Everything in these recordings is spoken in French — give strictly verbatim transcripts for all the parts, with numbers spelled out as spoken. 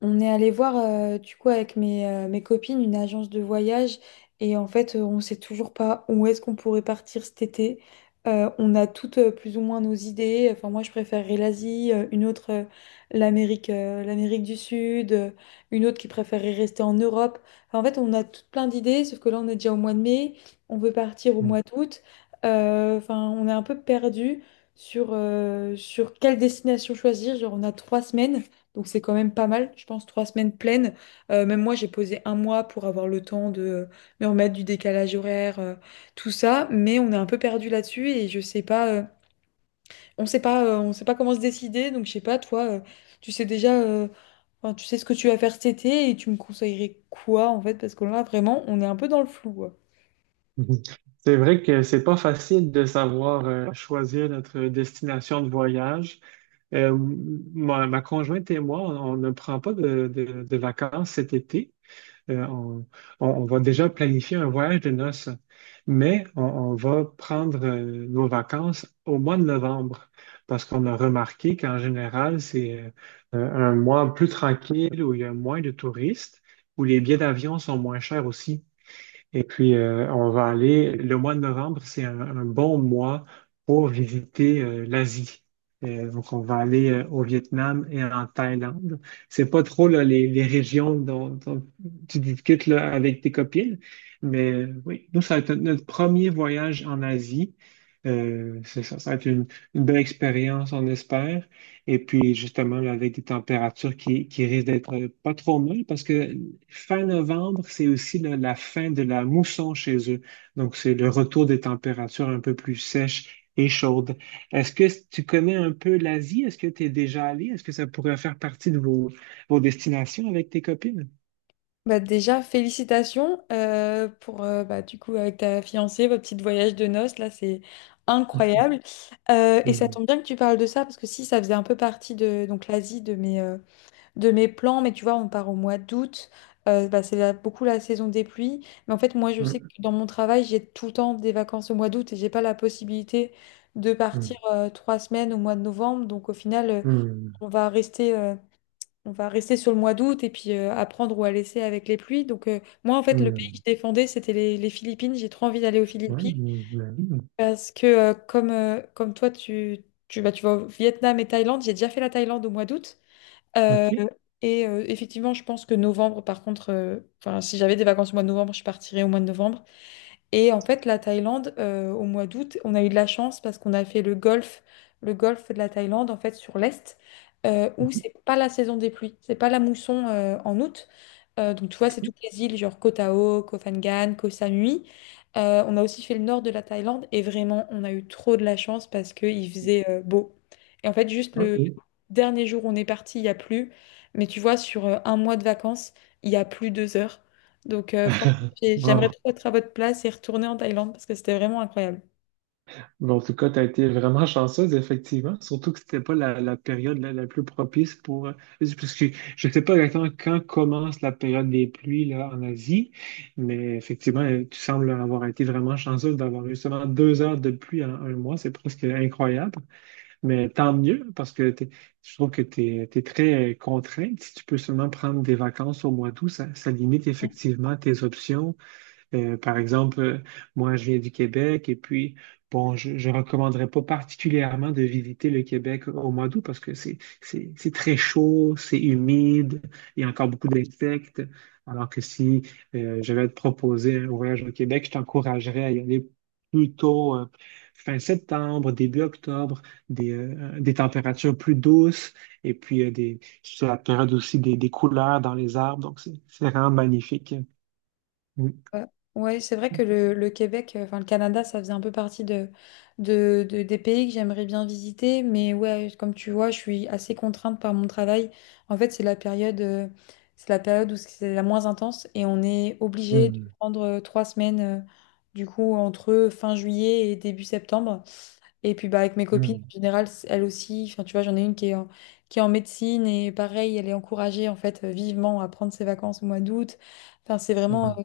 On est allé voir, euh, du coup, avec mes, euh, mes copines, une agence de voyage. Et en fait, euh, on sait toujours pas où est-ce qu'on pourrait partir cet été. Euh, on a toutes euh, plus ou moins nos idées. Enfin, moi, je préférerais l'Asie, euh, une autre, euh, l'Amérique, euh, l'Amérique du Sud, euh, une autre qui préférerait rester en Europe. Enfin, en fait, on a toutes plein d'idées, sauf que là, on est déjà au mois de mai. On veut partir au Mm. mois d'août. Euh, Enfin, on est un peu perdu sur, euh, sur quelle destination choisir. Genre, on a trois semaines. Donc c'est quand même pas mal, je pense, trois semaines pleines. Euh, même moi, j'ai posé un mois pour avoir le temps de euh, me remettre du décalage horaire, euh, tout ça. Mais on est un peu perdu là-dessus et je sais pas, euh, on sait pas, euh, on sait pas comment se décider. Donc je sais pas, toi, euh, tu sais déjà, euh, enfin, tu sais ce que tu vas faire cet été et tu me conseillerais quoi en fait? Parce que là, vraiment, on est un peu dans le flou. Mhm. C'est vrai que c'est pas facile de savoir euh, choisir notre destination de voyage. Euh, m- ma, ma conjointe et moi, on, on ne prend pas de, de- de vacances cet été. Euh, on, on- on va déjà planifier un voyage de noces, mais on, on va prendre euh, nos vacances au mois de novembre parce qu'on a remarqué qu'en général, c'est euh, un mois plus tranquille où il y a moins de touristes, où les billets d'avion sont moins chers aussi. Et puis, euh, on va aller, le mois de novembre, c'est un, un bon mois pour visiter euh, l'Asie. Euh, donc, on va aller euh, au Vietnam et en Thaïlande. C'est pas trop là, les, les régions dont, dont tu discutes là, avec tes copines, mais euh, oui, nous, ça va être notre premier voyage en Asie. Euh, c'est ça, ça va être une, une belle expérience, on espère. Et puis, justement, là, avec des températures qui, qui risquent d'être euh, pas trop molles, parce que fin novembre, c'est aussi le- la fin de la mousson chez eux. Donc, c'est le retour des températures un peu plus sèches et chaudes. Est-ce que tu connais un peu l'Asie? Est-ce que tu es déjà allé? Est-ce que ça pourrait faire partie de vos, vos destinations avec tes copines? Bah déjà, félicitations euh, pour, euh, bah, du coup, avec ta fiancée, votre petit voyage de noces, là, c'est incroyable. Euh, et ça Hum, tombe bien que tu parles de ça, parce que si, ça faisait un peu partie de donc l'Asie, de mes, euh, de mes plans, mais tu vois, on part au mois d'août, euh, bah, c'est là, beaucoup la saison des pluies. Mais en fait, moi, je sais que hum, dans mon travail, j'ai tout le temps des vacances au mois d'août et j'ai pas la possibilité de hum, partir euh, trois semaines au mois de novembre. Donc, au final, euh, hum, on va rester. euh, on va rester sur le mois d'août et puis euh, à prendre ou à laisser avec les pluies. Donc, euh, moi, en fait, le pays que je hum. défendais, c'était les, les Philippines. J'ai trop envie d'aller aux Ouais, Philippines hum, la vie. parce que, euh, comme, euh, comme toi, tu, tu, bah, tu vas au Vietnam et Thaïlande. J'ai déjà fait la Thaïlande au mois d'août. Euh, Ok. et euh, effectivement, je pense que novembre, par contre, euh, enfin, si j'avais des vacances au mois de novembre, je partirais au mois de novembre. Et en fait, la Thaïlande, euh, au mois d'août, on a eu de la chance parce qu'on a fait le golfe, le golfe de la Thaïlande, en fait, sur l'Est, euh, où Mhm. c'est pas la saison des pluies, c'est pas la mousson euh, en août. Euh, donc, tu vois, Ok. c'est toutes les îles, genre Koh Tao, Koh Phangan, Koh Samui. Euh, on a aussi fait le nord de la Thaïlande et vraiment, on a eu trop de la chance parce qu'il faisait euh, beau. Et en fait, juste Ok. le dernier jour où on est parti, il y a plu. Mais tu vois, sur euh, un mois de vacances, il y a plus deux heures. Donc, euh, franchement j'ai- j'aimerais Wow. trop être à votre place et retourner en Thaïlande parce que c'était vraiment incroyable. Mais en tout cas, tu as été vraiment chanceuse, effectivement. Surtout que c'était pas la, la période la, la plus propice pour. euh, Parce que je ne sais pas exactement quand commence la période des pluies là, en Asie, mais effectivement, euh, tu sembles avoir été vraiment chanceuse d'avoir eu seulement deux heures de pluie en un mois. C'est presque incroyable. Mais tant mieux, parce que t'es- je trouve que tu es très euh, contrainte. Si tu peux seulement prendre des vacances au mois d'août, ça, ça limite effectivement tes options euh, par exemple, euh, moi, je viens du Québec et puis, bon, je ne recommanderais pas particulièrement de visiter le Québec au mois d'août parce que c'est, c'est, c'est très chaud, c'est humide, il y a encore beaucoup d'insectes. Alors que si euh, je vais te proposer un voyage au Québec, je t'encouragerais à y aller plutôt euh, fin septembre, début octobre, des, euh, des températures plus douces et puis euh, des, c'est la période aussi des, des couleurs dans les arbres. Donc, c'est c'est vraiment magnifique. Ouais, ouais, c'est vrai que le, le Québec, euh, enfin le Canada, ça faisait un peu partie de, de, de- des pays que j'aimerais bien visiter. Mais ouais, comme tu vois, je suis assez contrainte par mon travail. En fait, c'est la période, euh, c'est la période où c'est la moins intense et on est obligé de Mm. prendre euh, trois semaines, euh, du coup, entre fin juillet et début septembre. Et puis bah, avec mes copines, en général, c- elles aussi, enfin, tu vois, j'en ai une qui est en, qui est en médecine et pareil, elle est encouragée en fait euh, vivement à prendre ses vacances au mois d'août. Enfin, c'est vraiment うんうんうんうん euh,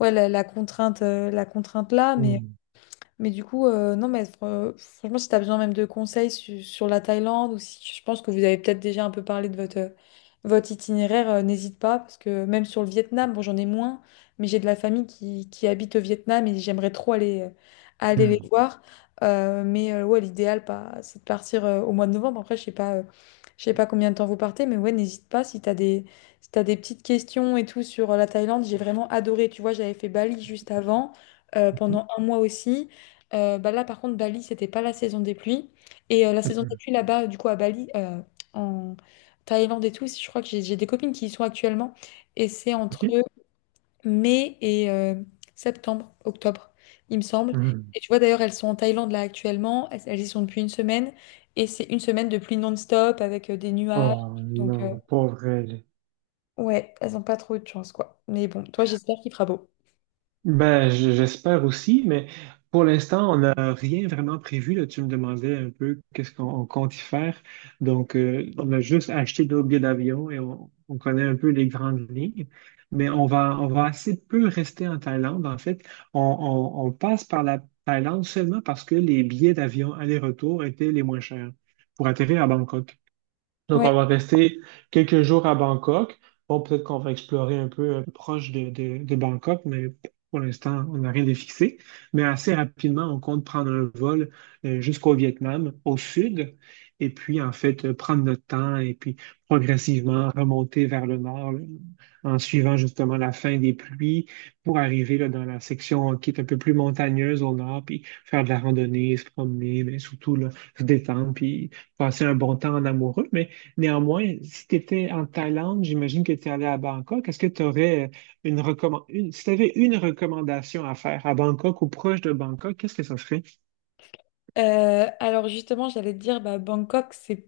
ouais, la, la contrainte, euh, la contrainte là, mais mais du coup, euh, non, mais fr- franchement, si tu as besoin même de conseils su- sur la Thaïlande ou si je pense que vous avez peut-être déjà un peu parlé de votre, euh, votre itinéraire, euh, n'hésite pas parce que même sur le Vietnam, bon, j'en ai moins, mais j'ai de la famille qui, qui habite au Vietnam et j'aimerais trop aller, euh, aller les voir. Euh, mais euh, ouais, l'idéal, pas, c'est de partir euh, au mois de novembre. Après, je sais pas, euh, je sais pas combien de temps vous partez, mais ouais, n'hésite pas si tu as des, si t'as des petites questions et tout sur euh, la Thaïlande. J'ai vraiment adoré. Tu vois, j'avais fait Bali juste avant, euh, Mhm. pendant un mois aussi. Euh, bah là, par contre, Bali, c'était pas la saison des pluies. Et euh, la saison des うん pluies là-bas, du coup, à Bali, euh, en Thaïlande et tout, si, je crois que j'ai j'ai des copines qui y sont actuellement. Et c'est entre OK? mai et euh, septembre, octobre, il me semble. Mhm. Et tu vois, d'ailleurs, elles sont en Thaïlande là actuellement. Elles, elles y sont depuis une semaine. Et c'est une semaine de pluie non-stop avec euh, des nuages. Oh Donc, euh, non, pauvre elle. ouais, elles ont pas trop eu de chance, quoi. Mais bon, toi, j'espère qu'il fera beau. Ben, j- j'espère aussi, mais pour l'instant, on n'a rien vraiment prévu. Là. Tu me demandais un peu qu'est-ce qu'on on compte y faire. Donc, euh, on a juste acheté nos billets d'avion et on, on connaît un peu les grandes lignes. Mais on va, on va assez peu rester en Thaïlande. En fait, on, on- on passe par la Thaïlande seulement parce que les billets d'avion aller-retour étaient les moins chers pour atterrir à Bangkok. Donc, Ouais, on va rester quelques jours à Bangkok. Bon, peut-être qu'on va explorer un peu euh, proche de, de- de Bangkok, mais pour l'instant, on n'a rien de fixé. Mais assez rapidement, on compte prendre un vol euh, jusqu'au Vietnam, au sud, et puis, en fait, euh, prendre notre temps et puis progressivement remonter vers le nord, là, en suivant justement la fin des pluies pour arriver là, dans la section qui est un peu plus montagneuse au nord, puis faire de la randonnée, se promener, mais surtout là, se détendre, puis passer un bon temps en amoureux. Mais néanmoins, si tu étais en Thaïlande, j'imagine que tu es allé à Bangkok. Est-ce que tu aurais euh, une recommandation, une... si tu avais une recommandation à faire à Bangkok ou proche de Bangkok, qu'est-ce que ça serait? euh, alors justement, j'allais te dire, bah, Bangkok, c'est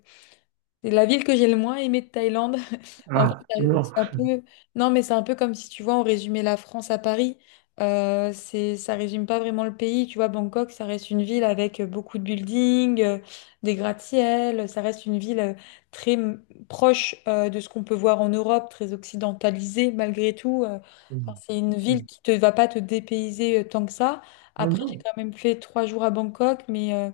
C'est la ville que j'ai le moins aimée de Thaïlande. En Ah, fait, euh, non. c'est un peu. Non, mais c'est un peu comme si, tu vois, on résumait la France à Paris. Euh, c'est... Ça résume pas vraiment le pays. Tu vois, Bangkok, ça reste une ville avec euh, beaucoup de buildings, euh, des gratte-ciel. Ça reste une ville euh, très m- proche euh, de ce qu'on peut voir en Europe, très occidentalisée malgré tout. Euh, Hmm, Enfin, c'est une ok. ville qui te va pas te dépayser euh, tant que ça. Ah Après, j'ai non. quand même fait trois jours à Bangkok, mais... euh,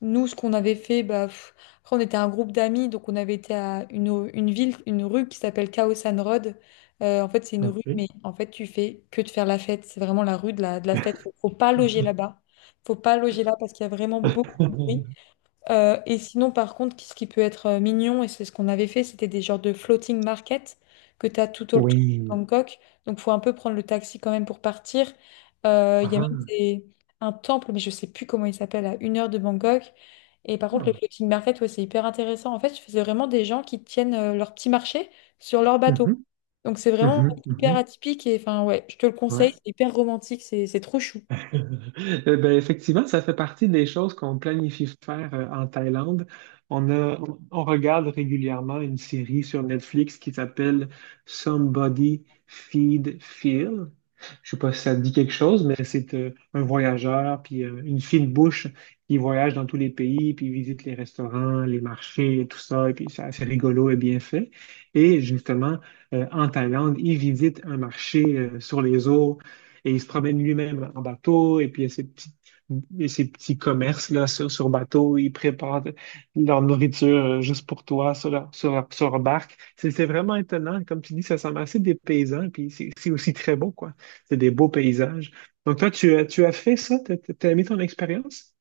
nous, ce qu'on avait fait, bah, pff, après, on était un groupe d'amis, donc on avait été à une, une ville, une rue qui s'appelle Khao San Road. Euh, en fait, c'est une rue, mais Ok. en fait, tu fais que de faire la fête. C'est vraiment la rue de la, de la fête. Faut, faut pas loger là-bas. Faut pas loger là parce qu'il y a vraiment beaucoup de bruit. Euh, et sinon, par contre, ce qui peut être euh, mignon, et c'est ce qu'on avait fait, c'était des genres de floating market que tu as tout autour de Oui. Bangkok. Donc, faut un peu prendre le taxi quand même pour partir. Euh, Il y a même Ah. des- un temple, mais je sais plus comment il s'appelle, à une heure de Bangkok. Et par contre, le Ah. floating market, ouais, c'est hyper intéressant. En fait, c'est vraiment des gens qui tiennent euh, leur petit marché sur leur bateau. Mhm, Donc, c'est vraiment mhm, hyper mhm. atypique. Et enfin, ouais, je te le conseille, Ouais. c'est hyper romantique, c'est c'est trop chou. Eh ben, effectivement, ça fait partie des choses qu'on planifie faire euh, en Thaïlande. On a, on on regarde régulièrement une série sur Netflix qui s'appelle Somebody Feed Phil. Je sais pas si ça te dit quelque chose, mais c'est euh, un voyageur, puis euh, une fine bouche qui voyage dans tous les pays, puis visite les restaurants, les marchés, et tout ça, et puis c'est assez rigolo et bien fait. Et justement, euh, en Thaïlande, il visite un marché euh, sur les eaux et il se promène lui-même en bateau, et puis il y a ces petits, et ces petits commerces là, sur, sur bateau, ils préparent leur nourriture euh, juste pour toi sur leur, sur leur- sur leur barque. C'est c'est vraiment étonnant. Comme tu dis, ça semble assez des paysans, puis c'est c'est aussi très beau, quoi. C'est des beaux paysages. Donc toi, tu, as- tu as fait ça? T'as, t'as t'as aimé ton expérience?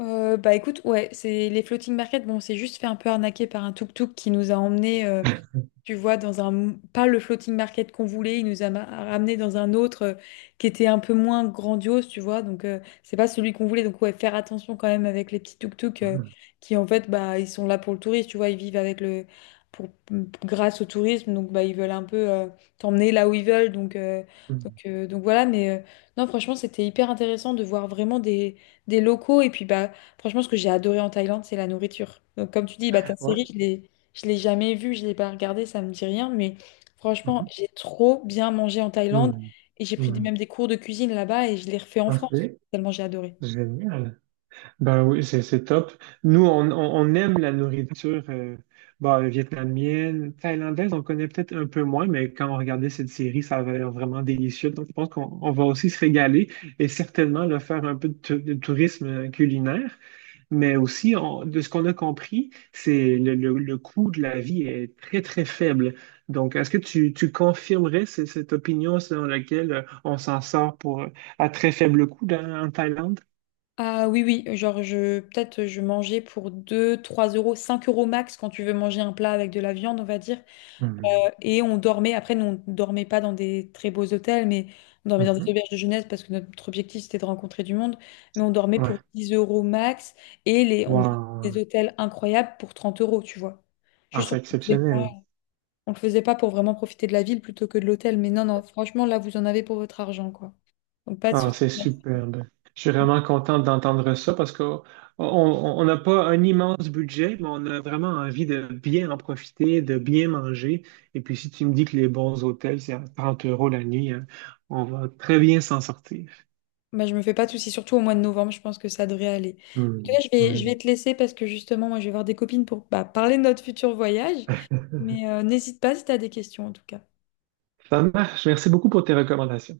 Euh, bah écoute, ouais, c'est les floating market. Bon, on s'est juste fait un peu arnaquer par un tuk-tuk qui nous a emmené euh, tu vois, dans un pas le floating market qu'on voulait. Il nous a ma- ramenés dans un autre euh, qui était un peu moins grandiose, tu vois. Donc euh, c'est pas celui qu'on voulait. Donc ouais, faire attention quand même avec les petits tuk-tuk euh, Ah. qui en fait, bah ils sont là pour le tourisme, tu vois. Ils vivent avec le pour grâce au tourisme, donc bah ils veulent un peu euh, t'emmener là où ils veulent. Donc euh, donc Mhm. euh, donc voilà. Mais euh, non, franchement, c'était hyper intéressant de voir vraiment des des locaux et puis bah, franchement, ce que j'ai adoré en Thaïlande, c'est la nourriture. Donc, comme tu dis, bah, ta Ouais. série, je l'ai, je l'ai jamais vue, je l'ai pas regardée, ça me dit rien. Mais franchement, Mhm. j'ai trop bien mangé en Thaïlande Mhm. et j'ai pris des- même Mhm. des cours de cuisine là-bas et je les refais en Ok, France, tellement j'ai adoré. génial. Ben oui, c'est c'est top. Nous, on, on- on aime la nourriture euh, ben, vietnamienne, thaïlandaise, on connaît peut-être un peu moins, mais quand on regardait cette série, ça avait l'air vraiment délicieux. Donc, je pense qu'on on va aussi se régaler et certainement là, faire un peu de, tou- de tourisme euh, culinaire. Mais aussi, on- de ce qu'on a compris, c'est le, le, le coût de la vie est très, très faible. Donc, est-ce que tu, tu confirmerais ce- cette opinion selon laquelle euh, on s'en sort pour, euh, à très faible coût dans- en Thaïlande? Ah oui, oui, genre, je, peut-être je mangeais pour deux, trois euros, cinq euros max quand tu veux manger un plat avec de la viande, on va dire. Mhm. Et on dormait, après, nous, on dormait pas dans des très beaux hôtels, mais on dormait dans des Mhm. auberges de jeunesse parce que notre objectif, c'était de rencontrer du monde. Mais on dormait Ouais. pour dix euros max et les, on voyait des Wow. hôtels incroyables pour trente euros, tu vois. Ah, Juste, on c'est le faisait pas, exceptionnel. on le faisait pas pour vraiment profiter de la ville plutôt que de l'hôtel. Mais non, non, franchement, là, vous en avez pour votre argent, quoi. Donc, pas de Ah, souci. c'est superbe. Je suis vraiment content d'entendre ça parce que oh, on on n'a pas un immense budget, mais on a vraiment envie de bien en profiter, de bien manger. Et puis, si tu me dis que les bons hôtels, c'est à trente euros la nuit, hein, on va très bien s'en sortir. Bah, je me fais pas de soucis, surtout au mois de novembre, je pense que ça devrait aller. En tout Hmm. cas, je vais, je vais Oui. te laisser parce que justement, moi, je vais voir des copines pour bah, parler de notre futur voyage. Mais euh, n'hésite pas si tu as des questions, en tout cas. Ça marche. Merci beaucoup pour tes recommandations.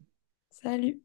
Salut!